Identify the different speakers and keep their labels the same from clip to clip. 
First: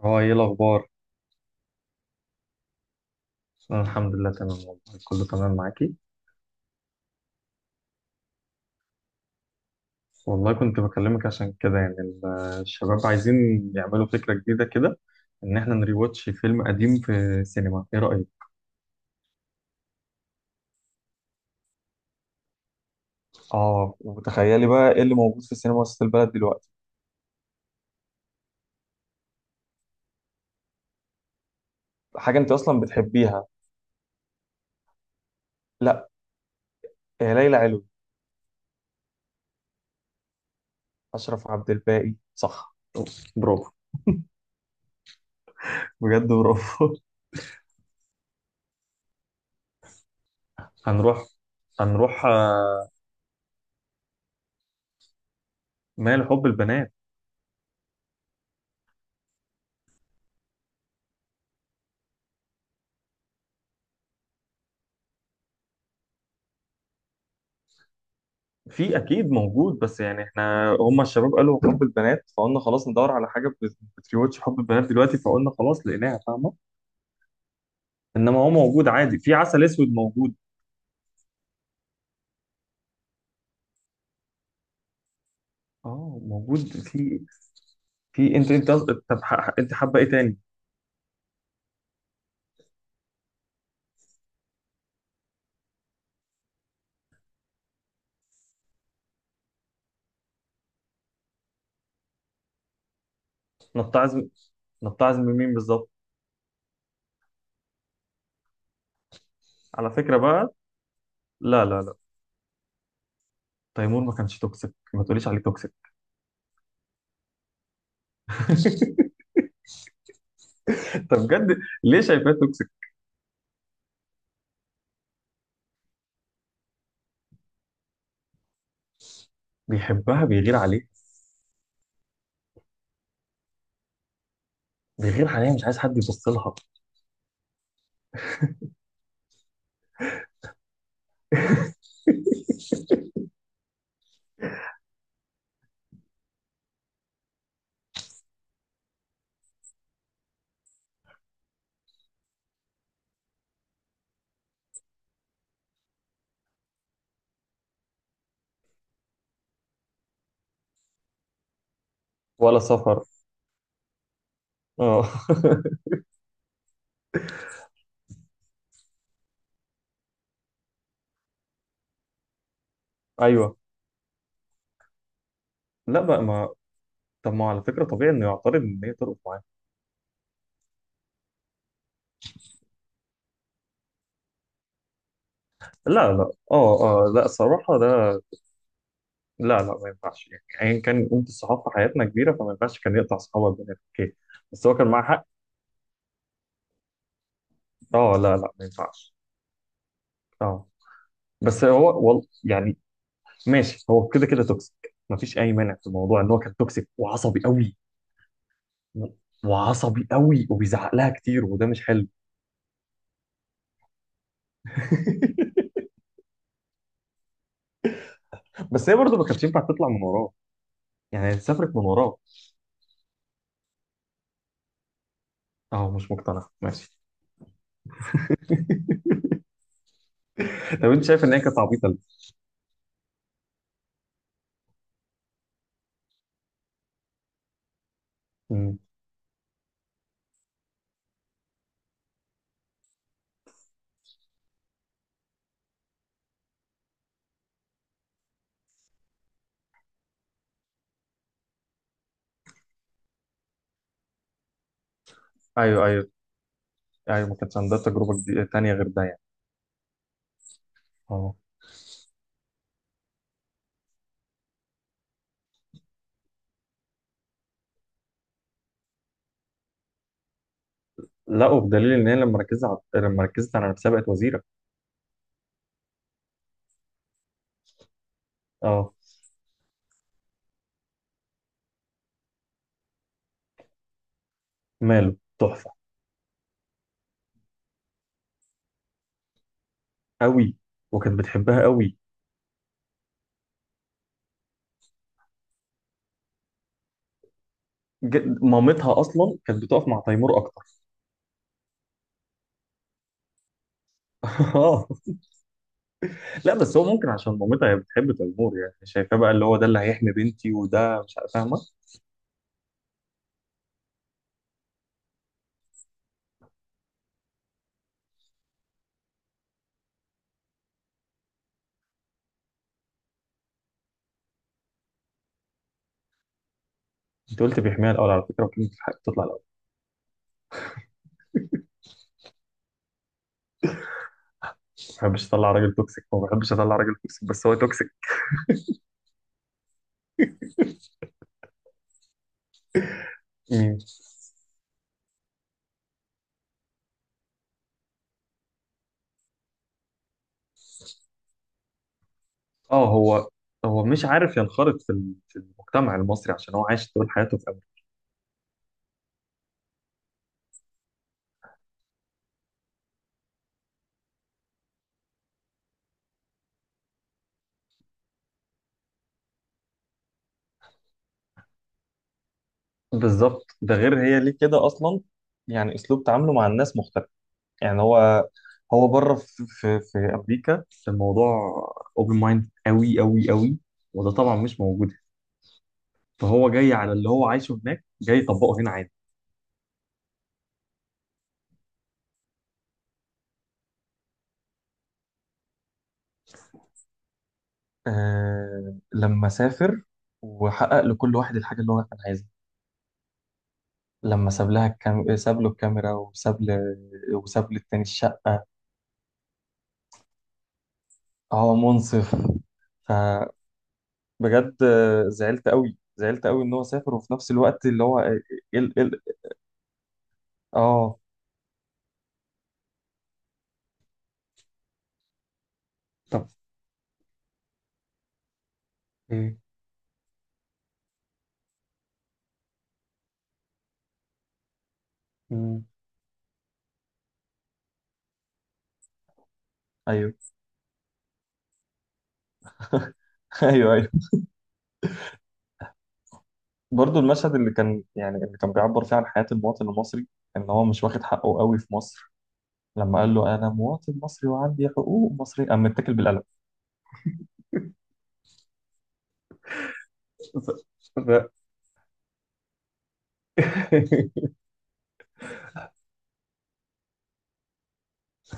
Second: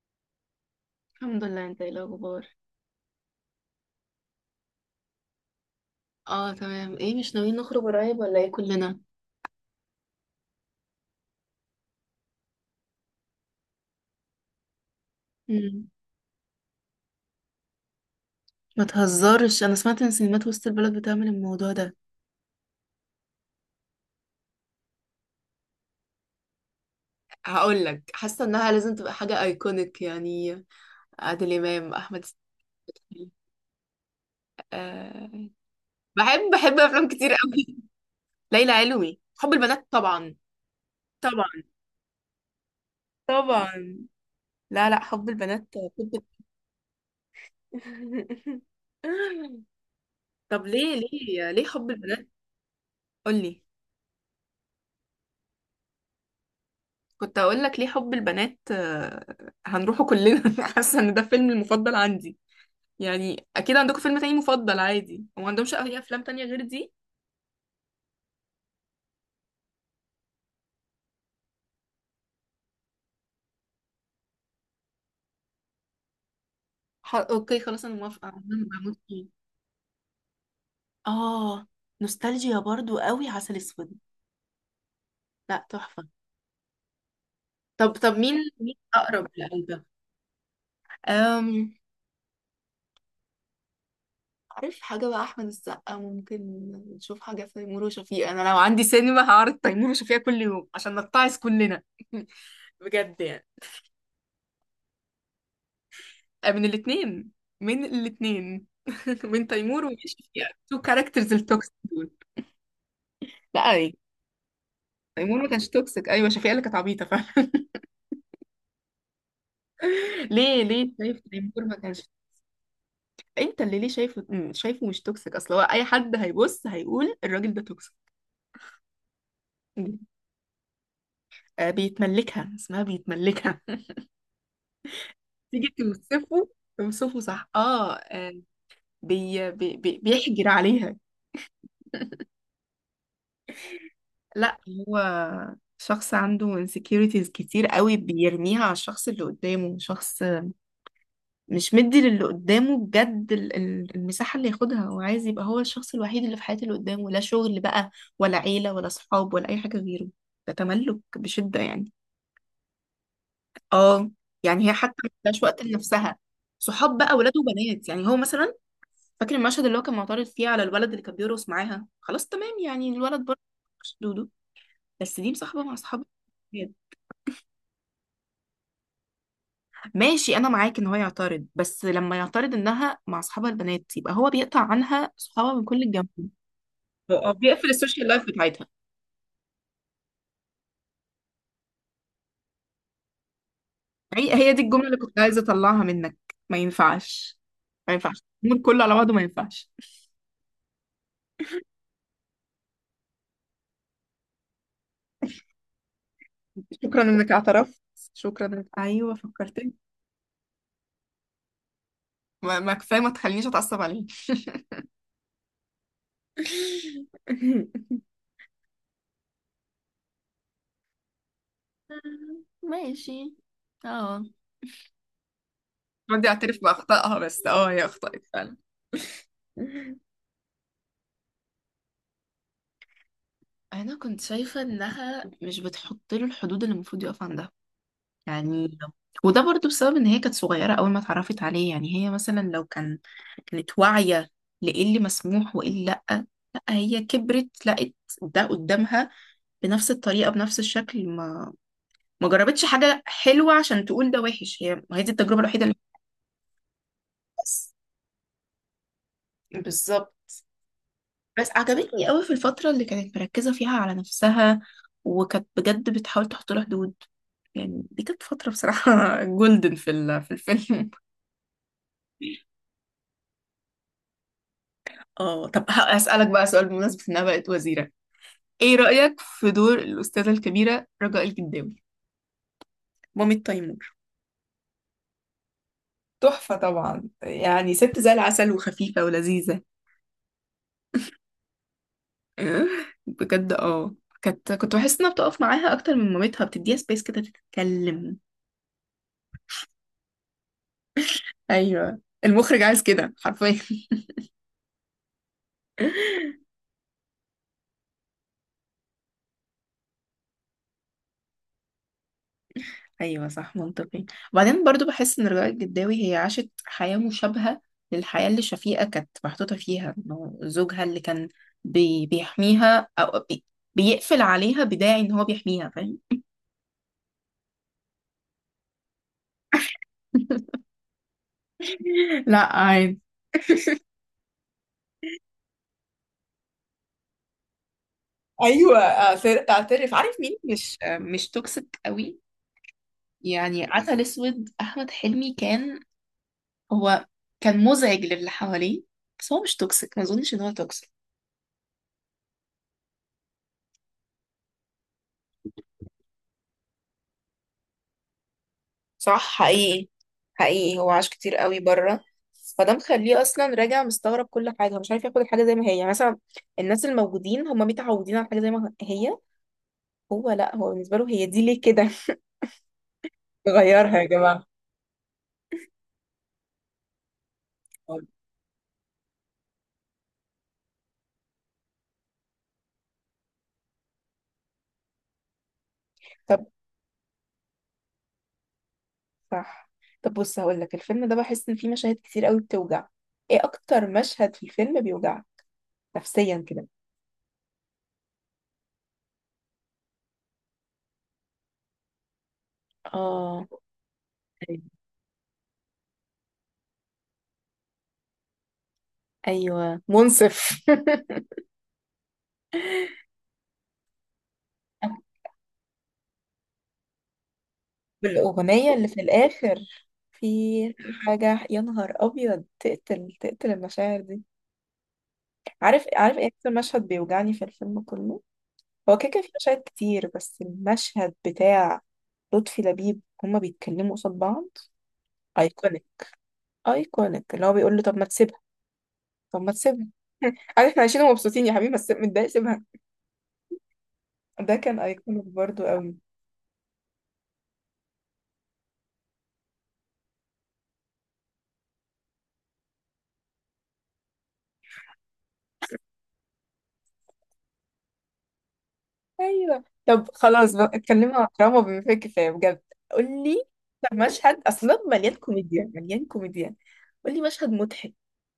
Speaker 1: هو ايه الاخبار؟
Speaker 2: الحمد لله، انت ايه الاخبار؟
Speaker 1: انا الحمد لله تمام والله. كله تمام معاكي؟
Speaker 2: اه تمام. ايه مش ناويين نخرج قريب ولا ايه كلنا؟
Speaker 1: والله كنت بكلمك عشان كده يعني الشباب عايزين يعملوا فكره جديده كده، ان احنا
Speaker 2: مم.
Speaker 1: نريواتش فيلم قديم في السينما، ايه رايك؟
Speaker 2: ما تهزرش، انا سمعت ان سينمات وسط البلد بتعمل الموضوع ده.
Speaker 1: اه وتخيلي بقى ايه اللي موجود في السينما وسط البلد دلوقتي.
Speaker 2: هقول لك، حاسه انها لازم تبقى حاجه ايكونيك يعني، عادل امام، احمد السقا.
Speaker 1: حاجه انت اصلا بتحبيها.
Speaker 2: أه.
Speaker 1: لا،
Speaker 2: بحب افلام كتير
Speaker 1: يا ليلى
Speaker 2: قوي.
Speaker 1: علوي.
Speaker 2: ليلى علوي، حب البنات طبعا،
Speaker 1: اشرف
Speaker 2: طبعا،
Speaker 1: عبد الباقي صح. برافو،
Speaker 2: طبعا. لا، لا، حب البنات. طب.
Speaker 1: بجد برافو.
Speaker 2: طب، ليه
Speaker 1: هنروح،
Speaker 2: ليه ليه حب
Speaker 1: هنروح
Speaker 2: البنات؟
Speaker 1: آه،
Speaker 2: قولي.
Speaker 1: ما لحب البنات.
Speaker 2: كنت هقول لك ليه حب البنات. هنروحه كلنا. حاسه ان ده فيلم المفضل عندي، يعني اكيد عندكم فيلم تاني مفضل عادي، وما عندهمش اي افلام تانية غير دي؟
Speaker 1: في اكيد موجود، بس يعني احنا هم الشباب قالوا حب البنات فقلنا خلاص ندور على حاجه بتريوتش حب البنات دلوقتي، فقلنا خلاص لقيناها، فاهمه.
Speaker 2: اوكي خلاص، انا موافقه،
Speaker 1: انما
Speaker 2: انا
Speaker 1: هو موجود
Speaker 2: بموت
Speaker 1: عادي،
Speaker 2: فيه.
Speaker 1: في عسل اسود موجود.
Speaker 2: اه، نوستالجيا برضو قوي عسل اسود. لا، تحفه.
Speaker 1: اه موجود في.
Speaker 2: طب مين؟
Speaker 1: في، انت
Speaker 2: مين
Speaker 1: طب
Speaker 2: اقرب
Speaker 1: انت
Speaker 2: لقلبك؟
Speaker 1: حابه ايه تاني؟
Speaker 2: أم... عارف، حاجة بقى أحمد السقا ممكن نشوف حاجة في تيمور وشفيقة. أنا لو عندي سينما هعرض تيمور وشفيقة كل يوم عشان نتعس كلنا. بجد يعني.
Speaker 1: نتعظ، نتعظ من مين بالظبط؟
Speaker 2: من الاثنين، من الاثنين. من تيمور
Speaker 1: على
Speaker 2: ومن
Speaker 1: فكره
Speaker 2: شفيقة،
Speaker 1: بقى،
Speaker 2: تو كاركترز
Speaker 1: لا
Speaker 2: التوكسيك
Speaker 1: لا لا،
Speaker 2: دول. لا يعني،
Speaker 1: تيمور ما كانش توكسيك، ما تقوليش عليه
Speaker 2: تيمور ما كانش
Speaker 1: توكسيك.
Speaker 2: توكسيك. ايوه، شفيقة اللي كانت عبيطه فعلا. ليه، ليه
Speaker 1: طب
Speaker 2: شايف
Speaker 1: بجد،
Speaker 2: تيمور ما
Speaker 1: ليه
Speaker 2: كانش؟
Speaker 1: شايفاه توكسيك؟
Speaker 2: انت اللي ليه شايفه شايفه مش توكسيك. اصل هو اي حد هيبص هيقول الراجل ده توكسيك.
Speaker 1: بيحبها بيغير عليه.
Speaker 2: آه، بيتملكها، اسمها بيتملكها.
Speaker 1: بيغير عليها مش
Speaker 2: تيجي
Speaker 1: عايز حد يبص
Speaker 2: توصفه؟
Speaker 1: لها.
Speaker 2: توصفه صح، اه. بيحجر عليها. لا، هو شخص عنده insecurities كتير قوي، بيرميها على الشخص اللي قدامه. شخص مش مدي للي قدامه بجد المساحة اللي ياخدها، وعايز يبقى هو الشخص الوحيد اللي في حياة اللي قدامه. لا شغل بقى، ولا عيلة، ولا صحاب، ولا أي حاجة غيره. ده تملك بشدة يعني.
Speaker 1: ولا سفر.
Speaker 2: اه، يعني هي حتى
Speaker 1: اه.
Speaker 2: مش وقت لنفسها، صحاب بقى، ولاد وبنات. يعني هو مثلا فاكر المشهد اللي هو كان معترض فيه على الولد اللي كان بيرقص معاها. خلاص، تمام، يعني الولد برضه
Speaker 1: ايوه،
Speaker 2: مش دودو، بس دي مصاحبة مع
Speaker 1: لا
Speaker 2: أصحاب
Speaker 1: بقى ما.
Speaker 2: الولاد.
Speaker 1: طب ما على فكرة طبيعي انه يعترض ان هي ترقص معاه.
Speaker 2: ماشي، انا معاك ان هو يعترض، بس لما يعترض انها مع اصحابها البنات يبقى هو بيقطع عنها صحابها من كل الجنب.
Speaker 1: لا لا اه، اه لا
Speaker 2: هو بيقفل
Speaker 1: الصراحة
Speaker 2: السوشيال
Speaker 1: ده.
Speaker 2: لايف بتاعتها.
Speaker 1: لا لا ما ينفعش، يعني ايا كان قيمة الصحاب في حياتنا كبيرة فما ينفعش كان يقطع صحابه البنات، اوكي
Speaker 2: هي دي
Speaker 1: بس هو
Speaker 2: الجملة
Speaker 1: كان
Speaker 2: اللي
Speaker 1: معاه
Speaker 2: كنت
Speaker 1: حق.
Speaker 2: عايزة أطلعها منك. ما ينفعش، ما ينفعش
Speaker 1: اه لا لا
Speaker 2: الأمور
Speaker 1: ما
Speaker 2: كله على بعضه،
Speaker 1: ينفعش.
Speaker 2: ما ينفعش.
Speaker 1: اه بس هو يعني ماشي، هو كده كده توكسيك، ما فيش اي مانع في الموضوع ان هو كان توكسيك
Speaker 2: شكرا إنك
Speaker 1: وعصبي قوي.
Speaker 2: اعترفت، شكرا إنك،
Speaker 1: و-
Speaker 2: أيوه، فكرتني.
Speaker 1: وعصبي قوي وبيزعق لها كتير وده مش حلو.
Speaker 2: ما كفاية، ما تخلينيش أتعصب عليه.
Speaker 1: بس هي برضه ما كانتش ينفع تطلع من وراه، يعني سافرت من وراه.
Speaker 2: ماشي. اه،
Speaker 1: اه مش
Speaker 2: بدي
Speaker 1: مقتنع
Speaker 2: أعترف
Speaker 1: ماشي.
Speaker 2: بأخطائها، بس هي أخطأت فعلا.
Speaker 1: طب انت شايف ان هي كانت عبيطة
Speaker 2: انا كنت شايفه انها مش بتحط له الحدود اللي المفروض يقف عندها،
Speaker 1: ليه؟
Speaker 2: يعني. وده برضو بسبب ان هي كانت صغيرة اول ما اتعرفت عليه. يعني هي مثلا لو كان، كانت واعية لإيه اللي مسموح وإيه اللي لأ. لأ، هي كبرت لقت ده قدامها، بنفس الطريقة بنفس الشكل. ما جربتش حاجة حلوة عشان تقول ده وحش. هي ما هي دي التجربة الوحيدة اللي،
Speaker 1: ايوه ايوه، ايوه ما كانتش
Speaker 2: بس،
Speaker 1: عندها تجربه جديدة تانية غير ده يعني.
Speaker 2: بالظبط.
Speaker 1: اه.
Speaker 2: بس عجبتني قوي في الفترة اللي كانت مركزة فيها على نفسها، وكانت بجد بتحاول تحط لها حدود. يعني دي كانت فترة، بصراحة، جولدن في في الفيلم.
Speaker 1: لا وبدليل ان هي لما ركزت على نفسها بقت وزيره.
Speaker 2: اه، طب هسألك بقى سؤال، بمناسبة انها بقت وزيرة، ايه
Speaker 1: اه
Speaker 2: رأيك في دور الأستاذة الكبيرة رجاء الجداوي، مامة تيمور؟
Speaker 1: ماله تحفه،
Speaker 2: تحفة طبعا، يعني ست زي العسل، وخفيفة ولذيذة.
Speaker 1: قوي. وكانت بتحبها قوي.
Speaker 2: آه، بجد. اه، كنت بحس انها بتقف معاها اكتر من مامتها، بتديها سبيس كده تتكلم.
Speaker 1: مامتها اصلا كانت بتقف مع تيمور اكتر.
Speaker 2: ايوه، المخرج عايز كده حرفيا.
Speaker 1: اه لا بس هو ممكن عشان مامتها هي بتحب تيمور، يعني شايفاه بقى اللي هو ده اللي هيحمي بنتي، وده مش عارف- فاهمه.
Speaker 2: ايوه، صح، منطقي. وبعدين برضو بحس ان رجاء الجداوي هي عاشت حياه مشابهه للحياه اللي شفيقه كانت محطوطه فيها، انه زوجها اللي كان بيحميها، او بيقفل عليها بداعي ان هو بيحميها، فاهم؟
Speaker 1: انت قلت بيحميها الاول على فكره، وكلمه الحق تطلع الاول.
Speaker 2: لا عادي.
Speaker 1: ما بحبش اطلع راجل توكسيك، ما بحبش اطلع راجل توكسيك، بس هو توكسيك.
Speaker 2: ايوه، اعترف. عارف مين مش توكسيك قوي؟ يعني عسل اسود، احمد حلمي، كان هو كان مزعج للي حواليه، بس هو مش توكسيك. ما اظنش ان هو توكسيك.
Speaker 1: اه هو، هو مش عارف ينخرط في في المجتمع المصري عشان هو عايش طول حياته في امريكا.
Speaker 2: صح، حقيقي. حقيقي، هو عاش كتير قوي بره، فده مخليه اصلا راجع مستغرب كل حاجه، مش عارف ياخد الحاجه زي ما هي. يعني مثلا الناس الموجودين هم متعودين على حاجه زي ما هي، هو لا، هو بالنسبه له هي دي ليه كده.
Speaker 1: بالظبط، ده
Speaker 2: غيرها
Speaker 1: غير
Speaker 2: يا
Speaker 1: هي ليه
Speaker 2: جماعة.
Speaker 1: كده اصلا. يعني اسلوب تعامله مع الناس مختلف. يعني هو، هو بره في امريكا الموضوع اوبن مايند قوي قوي قوي، وده طبعا مش موجود،
Speaker 2: طب،
Speaker 1: فهو جاي على اللي هو عايشه هناك جاي يطبقه هنا عادي.
Speaker 2: صح. طب بص، هقول لك الفيلم ده بحس ان فيه مشاهد كتير قوي بتوجع. ايه اكتر مشهد في الفيلم بيوجعك نفسيا كده؟
Speaker 1: آه لما سافر وحقق لكل واحد الحاجة اللي هو كان عايزها.
Speaker 2: اه،
Speaker 1: لما ساب له الكاميرا وساب للتاني الشقة.
Speaker 2: ايوه، منصف.
Speaker 1: هو منصف. فبجد زعلت قوي، زعلت قوي ان هو سافر وفي نفس الوقت اللي هو.
Speaker 2: بالأغنية
Speaker 1: ال
Speaker 2: اللي في
Speaker 1: ال
Speaker 2: الآخر، في
Speaker 1: اه
Speaker 2: حاجة يا نهار أبيض، تقتل تقتل المشاعر دي. عارف، إيه
Speaker 1: طب
Speaker 2: أكتر مشهد بيوجعني في الفيلم كله؟ هو كده كده في
Speaker 1: ايه؟
Speaker 2: مشاهد كتير، بس المشهد بتاع لطفي لبيب، هما بيتكلموا قصاد بعض.
Speaker 1: مم.
Speaker 2: ايكونيك، ايكونيك، اللي هو بيقول له: طب ما تسيبها، طب ما تسيبها.
Speaker 1: ايوه.
Speaker 2: عارف، احنا عايشين ومبسوطين يا حبيبي بس متضايق سيبها.
Speaker 1: ايوه، ايوه.
Speaker 2: ده كان ايكونيك برضو قوي.
Speaker 1: برضه المشهد اللي كان يعني اللي كان بيعبر فيه عن حياة المواطن المصري، ان هو مش واخد حقه قوي في مصر. لما قال له انا مواطن مصري وعندي حقوق مصرية قام متكل بالقلم.
Speaker 2: ايوه، طب خلاص
Speaker 1: ف-
Speaker 2: بقى، اتكلمنا عن
Speaker 1: ف-
Speaker 2: دراما بما فيه الكفايه، بجد. قول لي. طب مشهد اصلا مليان كوميديا، مليان كوميديا. قول لي مشهد مضحك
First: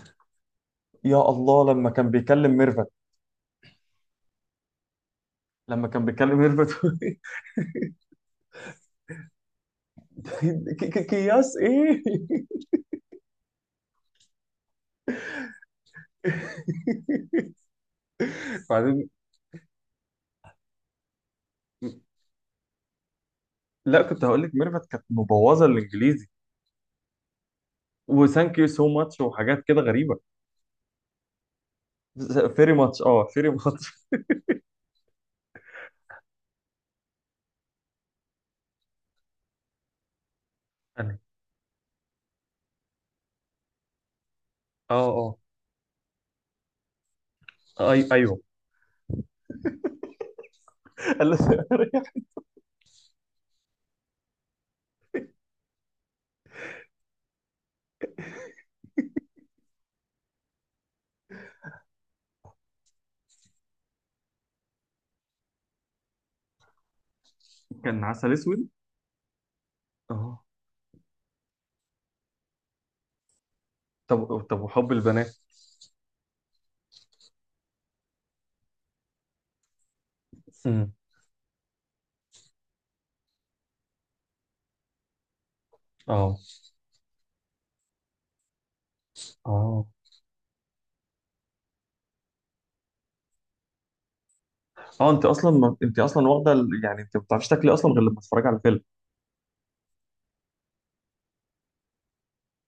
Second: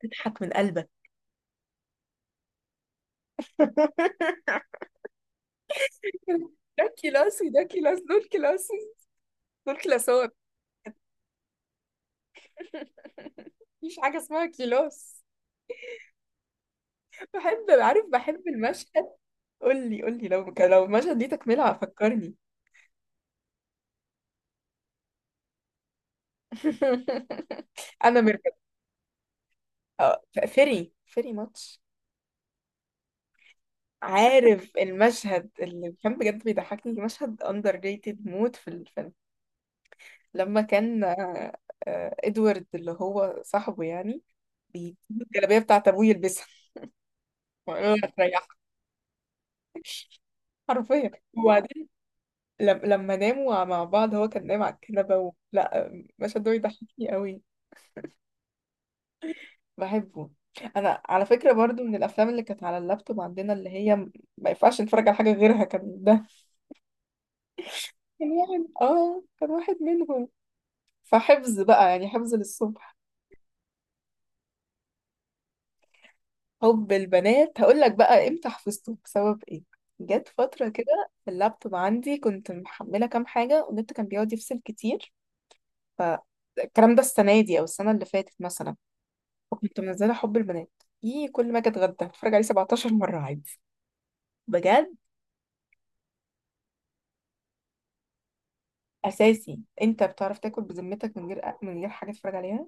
Speaker 2: تضحك من قلبك.
Speaker 1: يا الله، لما كان بيكلم ميرفت، لما كان بيكلم ميرفت.
Speaker 2: ده كيلاسي، ده كيلاس، دول كيلاسي، دول كلاسات.
Speaker 1: كياس ايه.
Speaker 2: مفيش حاجه اسمها كيلاس. بحب، عارف، بحب
Speaker 1: بعدين،
Speaker 2: المشهد. قول لي، قول لي، لو المشهد ليه تكمله، فكرني.
Speaker 1: لا كنت هقول لك ميرفت كانت مبوظه الانجليزي،
Speaker 2: انا مركب.
Speaker 1: وثانك يو سو ماتش وحاجات كده غريبه.
Speaker 2: فيري فيري ماتش.
Speaker 1: فيري ماتش، اه فيري ماتش.
Speaker 2: عارف المشهد اللي كان بجد بيضحكني، مشهد اندر ريتد موت في الفيلم. لما كان
Speaker 1: أنا،
Speaker 2: آه، ادوارد اللي هو صاحبه يعني، بيجيب
Speaker 1: اه
Speaker 2: الجلابية بتاعت ابوه يلبسها.
Speaker 1: اه
Speaker 2: ويقول له
Speaker 1: ايوه.
Speaker 2: هتريحك، حرفيا.
Speaker 1: قال له-
Speaker 2: وبعدين، لما ناموا مع بعض، هو كان نايم على الكنبة لا، المشهد ده بيضحكني قوي. بحبه. انا على فكرة برضو من الافلام اللي كانت على اللابتوب عندنا، اللي هي ما ينفعش نتفرج على حاجة غيرها، كان ده.
Speaker 1: كان
Speaker 2: كان
Speaker 1: عسل
Speaker 2: واحد،
Speaker 1: اسود.
Speaker 2: كان واحد منهم.
Speaker 1: اه
Speaker 2: فحفظ بقى، يعني حفظ للصبح.
Speaker 1: طب، طب وحب البنات.
Speaker 2: حب البنات هقول لك بقى امتى حفظته بسبب ايه. جت فترة
Speaker 1: امم.
Speaker 2: كده اللابتوب عندي كنت محملة كام حاجة، والنت كان بيقعد يفصل كتير. ف
Speaker 1: اه
Speaker 2: الكلام ده السنة دي أو السنة اللي فاتت مثلا، وكنت
Speaker 1: اه
Speaker 2: منزلة حب البنات. ايه، كل ما أجي أتغدى أتفرج عليه 17 مرة عادي، بجد.
Speaker 1: اه انت اصلا ما... انت اصلا واخده يعني انت ما بتعرفيش تاكلي اصلا غير لما تتفرجي على الفيلم.
Speaker 2: أساسي أنت بتعرف تاكل بذمتك من غير، حاجة تتفرج عليها؟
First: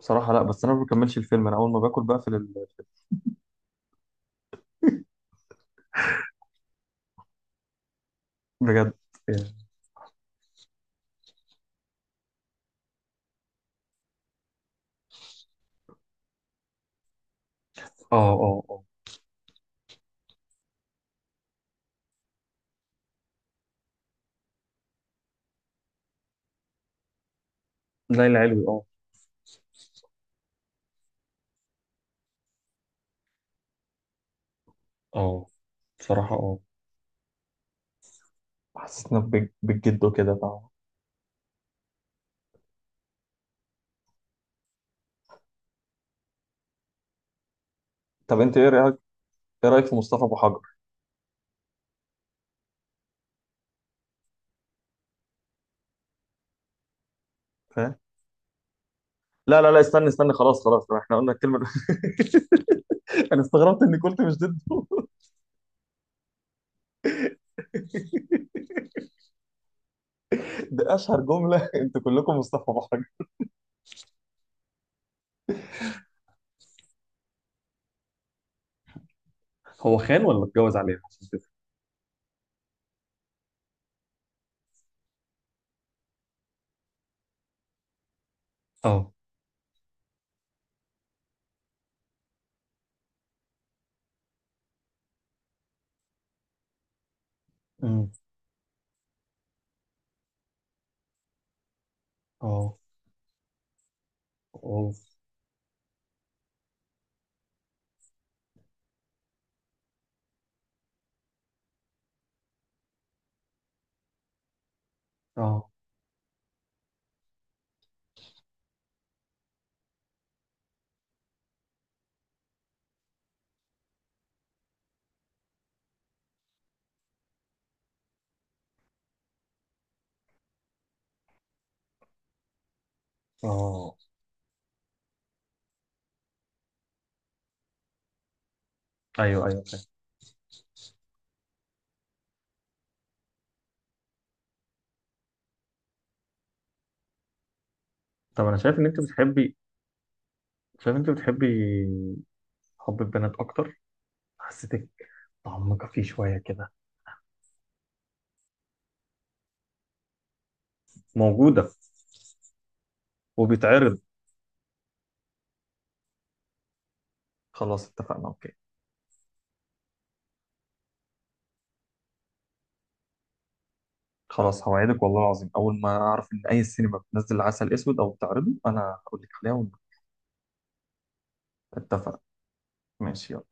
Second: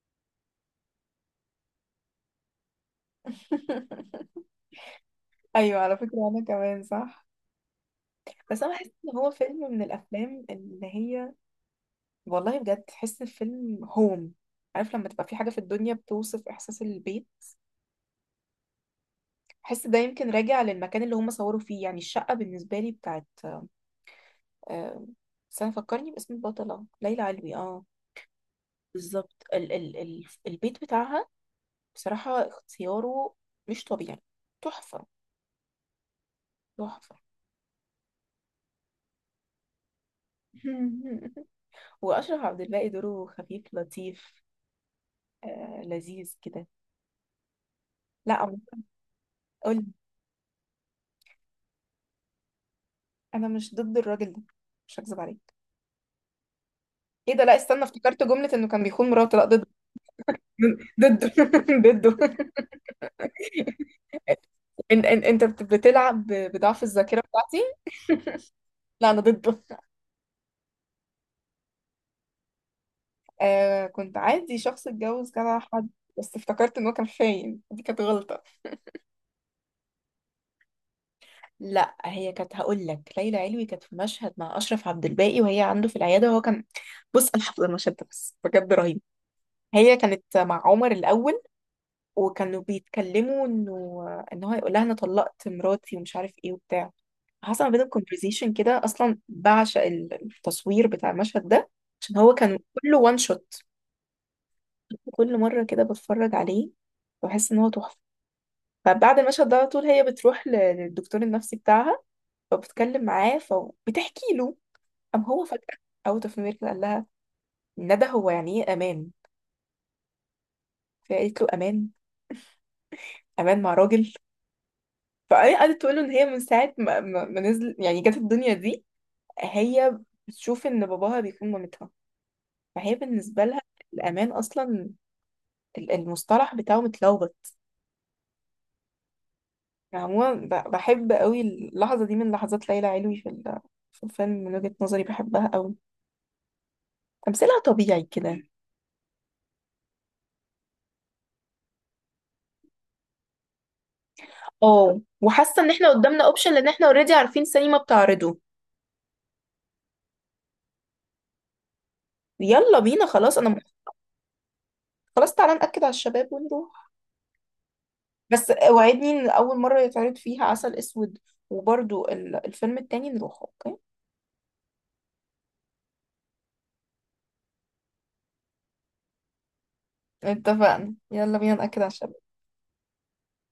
Speaker 1: بصراحه لا، بس انا ما بكملش الفيلم، انا اول ما باكل بقفل ال...
Speaker 2: أيوة، على فكرة أنا كمان صح. بس أنا بحس
Speaker 1: بجد
Speaker 2: إن هو
Speaker 1: يعني.
Speaker 2: فيلم من الأفلام اللي هي، والله بجد، تحس الفيلم هوم. عارف لما تبقى في حاجة في الدنيا بتوصف إحساس البيت؟
Speaker 1: اه اه اه
Speaker 2: بحس ده يمكن راجع للمكان اللي هم صوروا فيه، يعني الشقة بالنسبة لي بتاعت، آه، استنى فكرني باسم البطلة، ليلى علوي، اه.
Speaker 1: ليلى علوي اه.
Speaker 2: بالظبط، ال البيت بتاعها، بصراحة اختياره مش طبيعي، تحفة،
Speaker 1: اه بصراحة اه،
Speaker 2: تحفة.
Speaker 1: بالجد وكده.
Speaker 2: وأشرف عبد الباقي دوره خفيف لطيف، آه، لذيذ كده.
Speaker 1: طب
Speaker 2: لا،
Speaker 1: انت ايه رايك؟ ايه
Speaker 2: قولي.
Speaker 1: رايك في مصطفى ابو حجر؟
Speaker 2: أنا مش ضد الراجل ده، مش هكذب عليك. ايه ده؟ لا استنى،
Speaker 1: فاهم،
Speaker 2: افتكرت جملة انه كان بيخون مراته، لا
Speaker 1: لا
Speaker 2: ضد.
Speaker 1: لا لا استنى، استنى خلاص خلاص، احنا
Speaker 2: ضده.
Speaker 1: قلنا الكلمه دي.
Speaker 2: ضده.
Speaker 1: انا استغربت اني قلت مش ضده.
Speaker 2: ان انت بتلعب بضعف الذاكرة بتاعتي. لا، انا ضده.
Speaker 1: ده اشهر جمله، انتوا كلكم مصطفى ابو حجر.
Speaker 2: آه، كنت عادي شخص اتجوز كذا حد، بس افتكرت ان هو كان خاين، دي كانت غلطة.
Speaker 1: هو خان ولا اتجوز عليها عشان كده؟
Speaker 2: لا، هي كانت، هقول لك، ليلى علوي كانت في مشهد مع اشرف عبد الباقي، وهي عنده في العيادة وهو كان، بص انا حافظة المشهد ده بس بجد رهيب.
Speaker 1: اه.
Speaker 2: هي كانت مع عمر الاول، وكانوا بيتكلموا انه، ان هو هيقول لها انا طلقت مراتي ومش عارف ايه وبتاع. حصل ما بينهم
Speaker 1: أمم.
Speaker 2: كونفرزيشن كده، اصلا بعشق التصوير بتاع المشهد ده، عشان هو كان
Speaker 1: اه
Speaker 2: كله وان شوت.
Speaker 1: اه
Speaker 2: كل مره كده بتفرج عليه بحس ان هو تحفه. فبعد المشهد ده على طول، هي بتروح للدكتور النفسي بتاعها، فبتتكلم معاه، فبتحكي له. قام هو فجاه،
Speaker 1: اه
Speaker 2: اوت اوف نوير، قال لها: ندى، هو يعني ايه امان؟ فقالت له: امان، امان مع راجل. فقعدت تقول له ان هي من ساعه ما نزل، يعني جت الدنيا دي، هي بتشوف ان باباها بيكون مامتها. فهي بالنسبه لها
Speaker 1: اه.
Speaker 2: الامان اصلا، المصطلح بتاعه متلخبط.
Speaker 1: ايوه ايوه فاهم.
Speaker 2: عموما بحب قوي اللحظه دي من لحظات ليلى علوي في في الفيلم، من وجهه نظري بحبها قوي، تمثيلها طبيعي كده.
Speaker 1: طب انا شايف ان انت بتحبي، شايف ان انت بتحبي حب البنات اكتر. حسيتك
Speaker 2: اه، وحاسه ان
Speaker 1: تعمقة
Speaker 2: احنا
Speaker 1: فيه
Speaker 2: قدامنا
Speaker 1: شويه
Speaker 2: اوبشن، لان
Speaker 1: كده.
Speaker 2: احنا اوريدي عارفين سينما بتعرضه.
Speaker 1: موجوده،
Speaker 2: يلا بينا، خلاص،
Speaker 1: وبيتعرض.
Speaker 2: خلاص تعالى ناكد على الشباب ونروح.
Speaker 1: خلاص اتفقنا،
Speaker 2: بس
Speaker 1: اوكي.
Speaker 2: وعدني ان اول مره يتعرض فيها عسل اسود، وبرضو الفيلم التاني نروح، اوكي؟
Speaker 1: خلاص هوعدك والله العظيم، اول ما اعرف ان اي سينما بتنزل عسل اسود او بتعرضه انا هقول لك عليها.
Speaker 2: اتفقنا، يلا بينا نأكد على الشباب.
Speaker 1: ونتفق. ماشي يلا.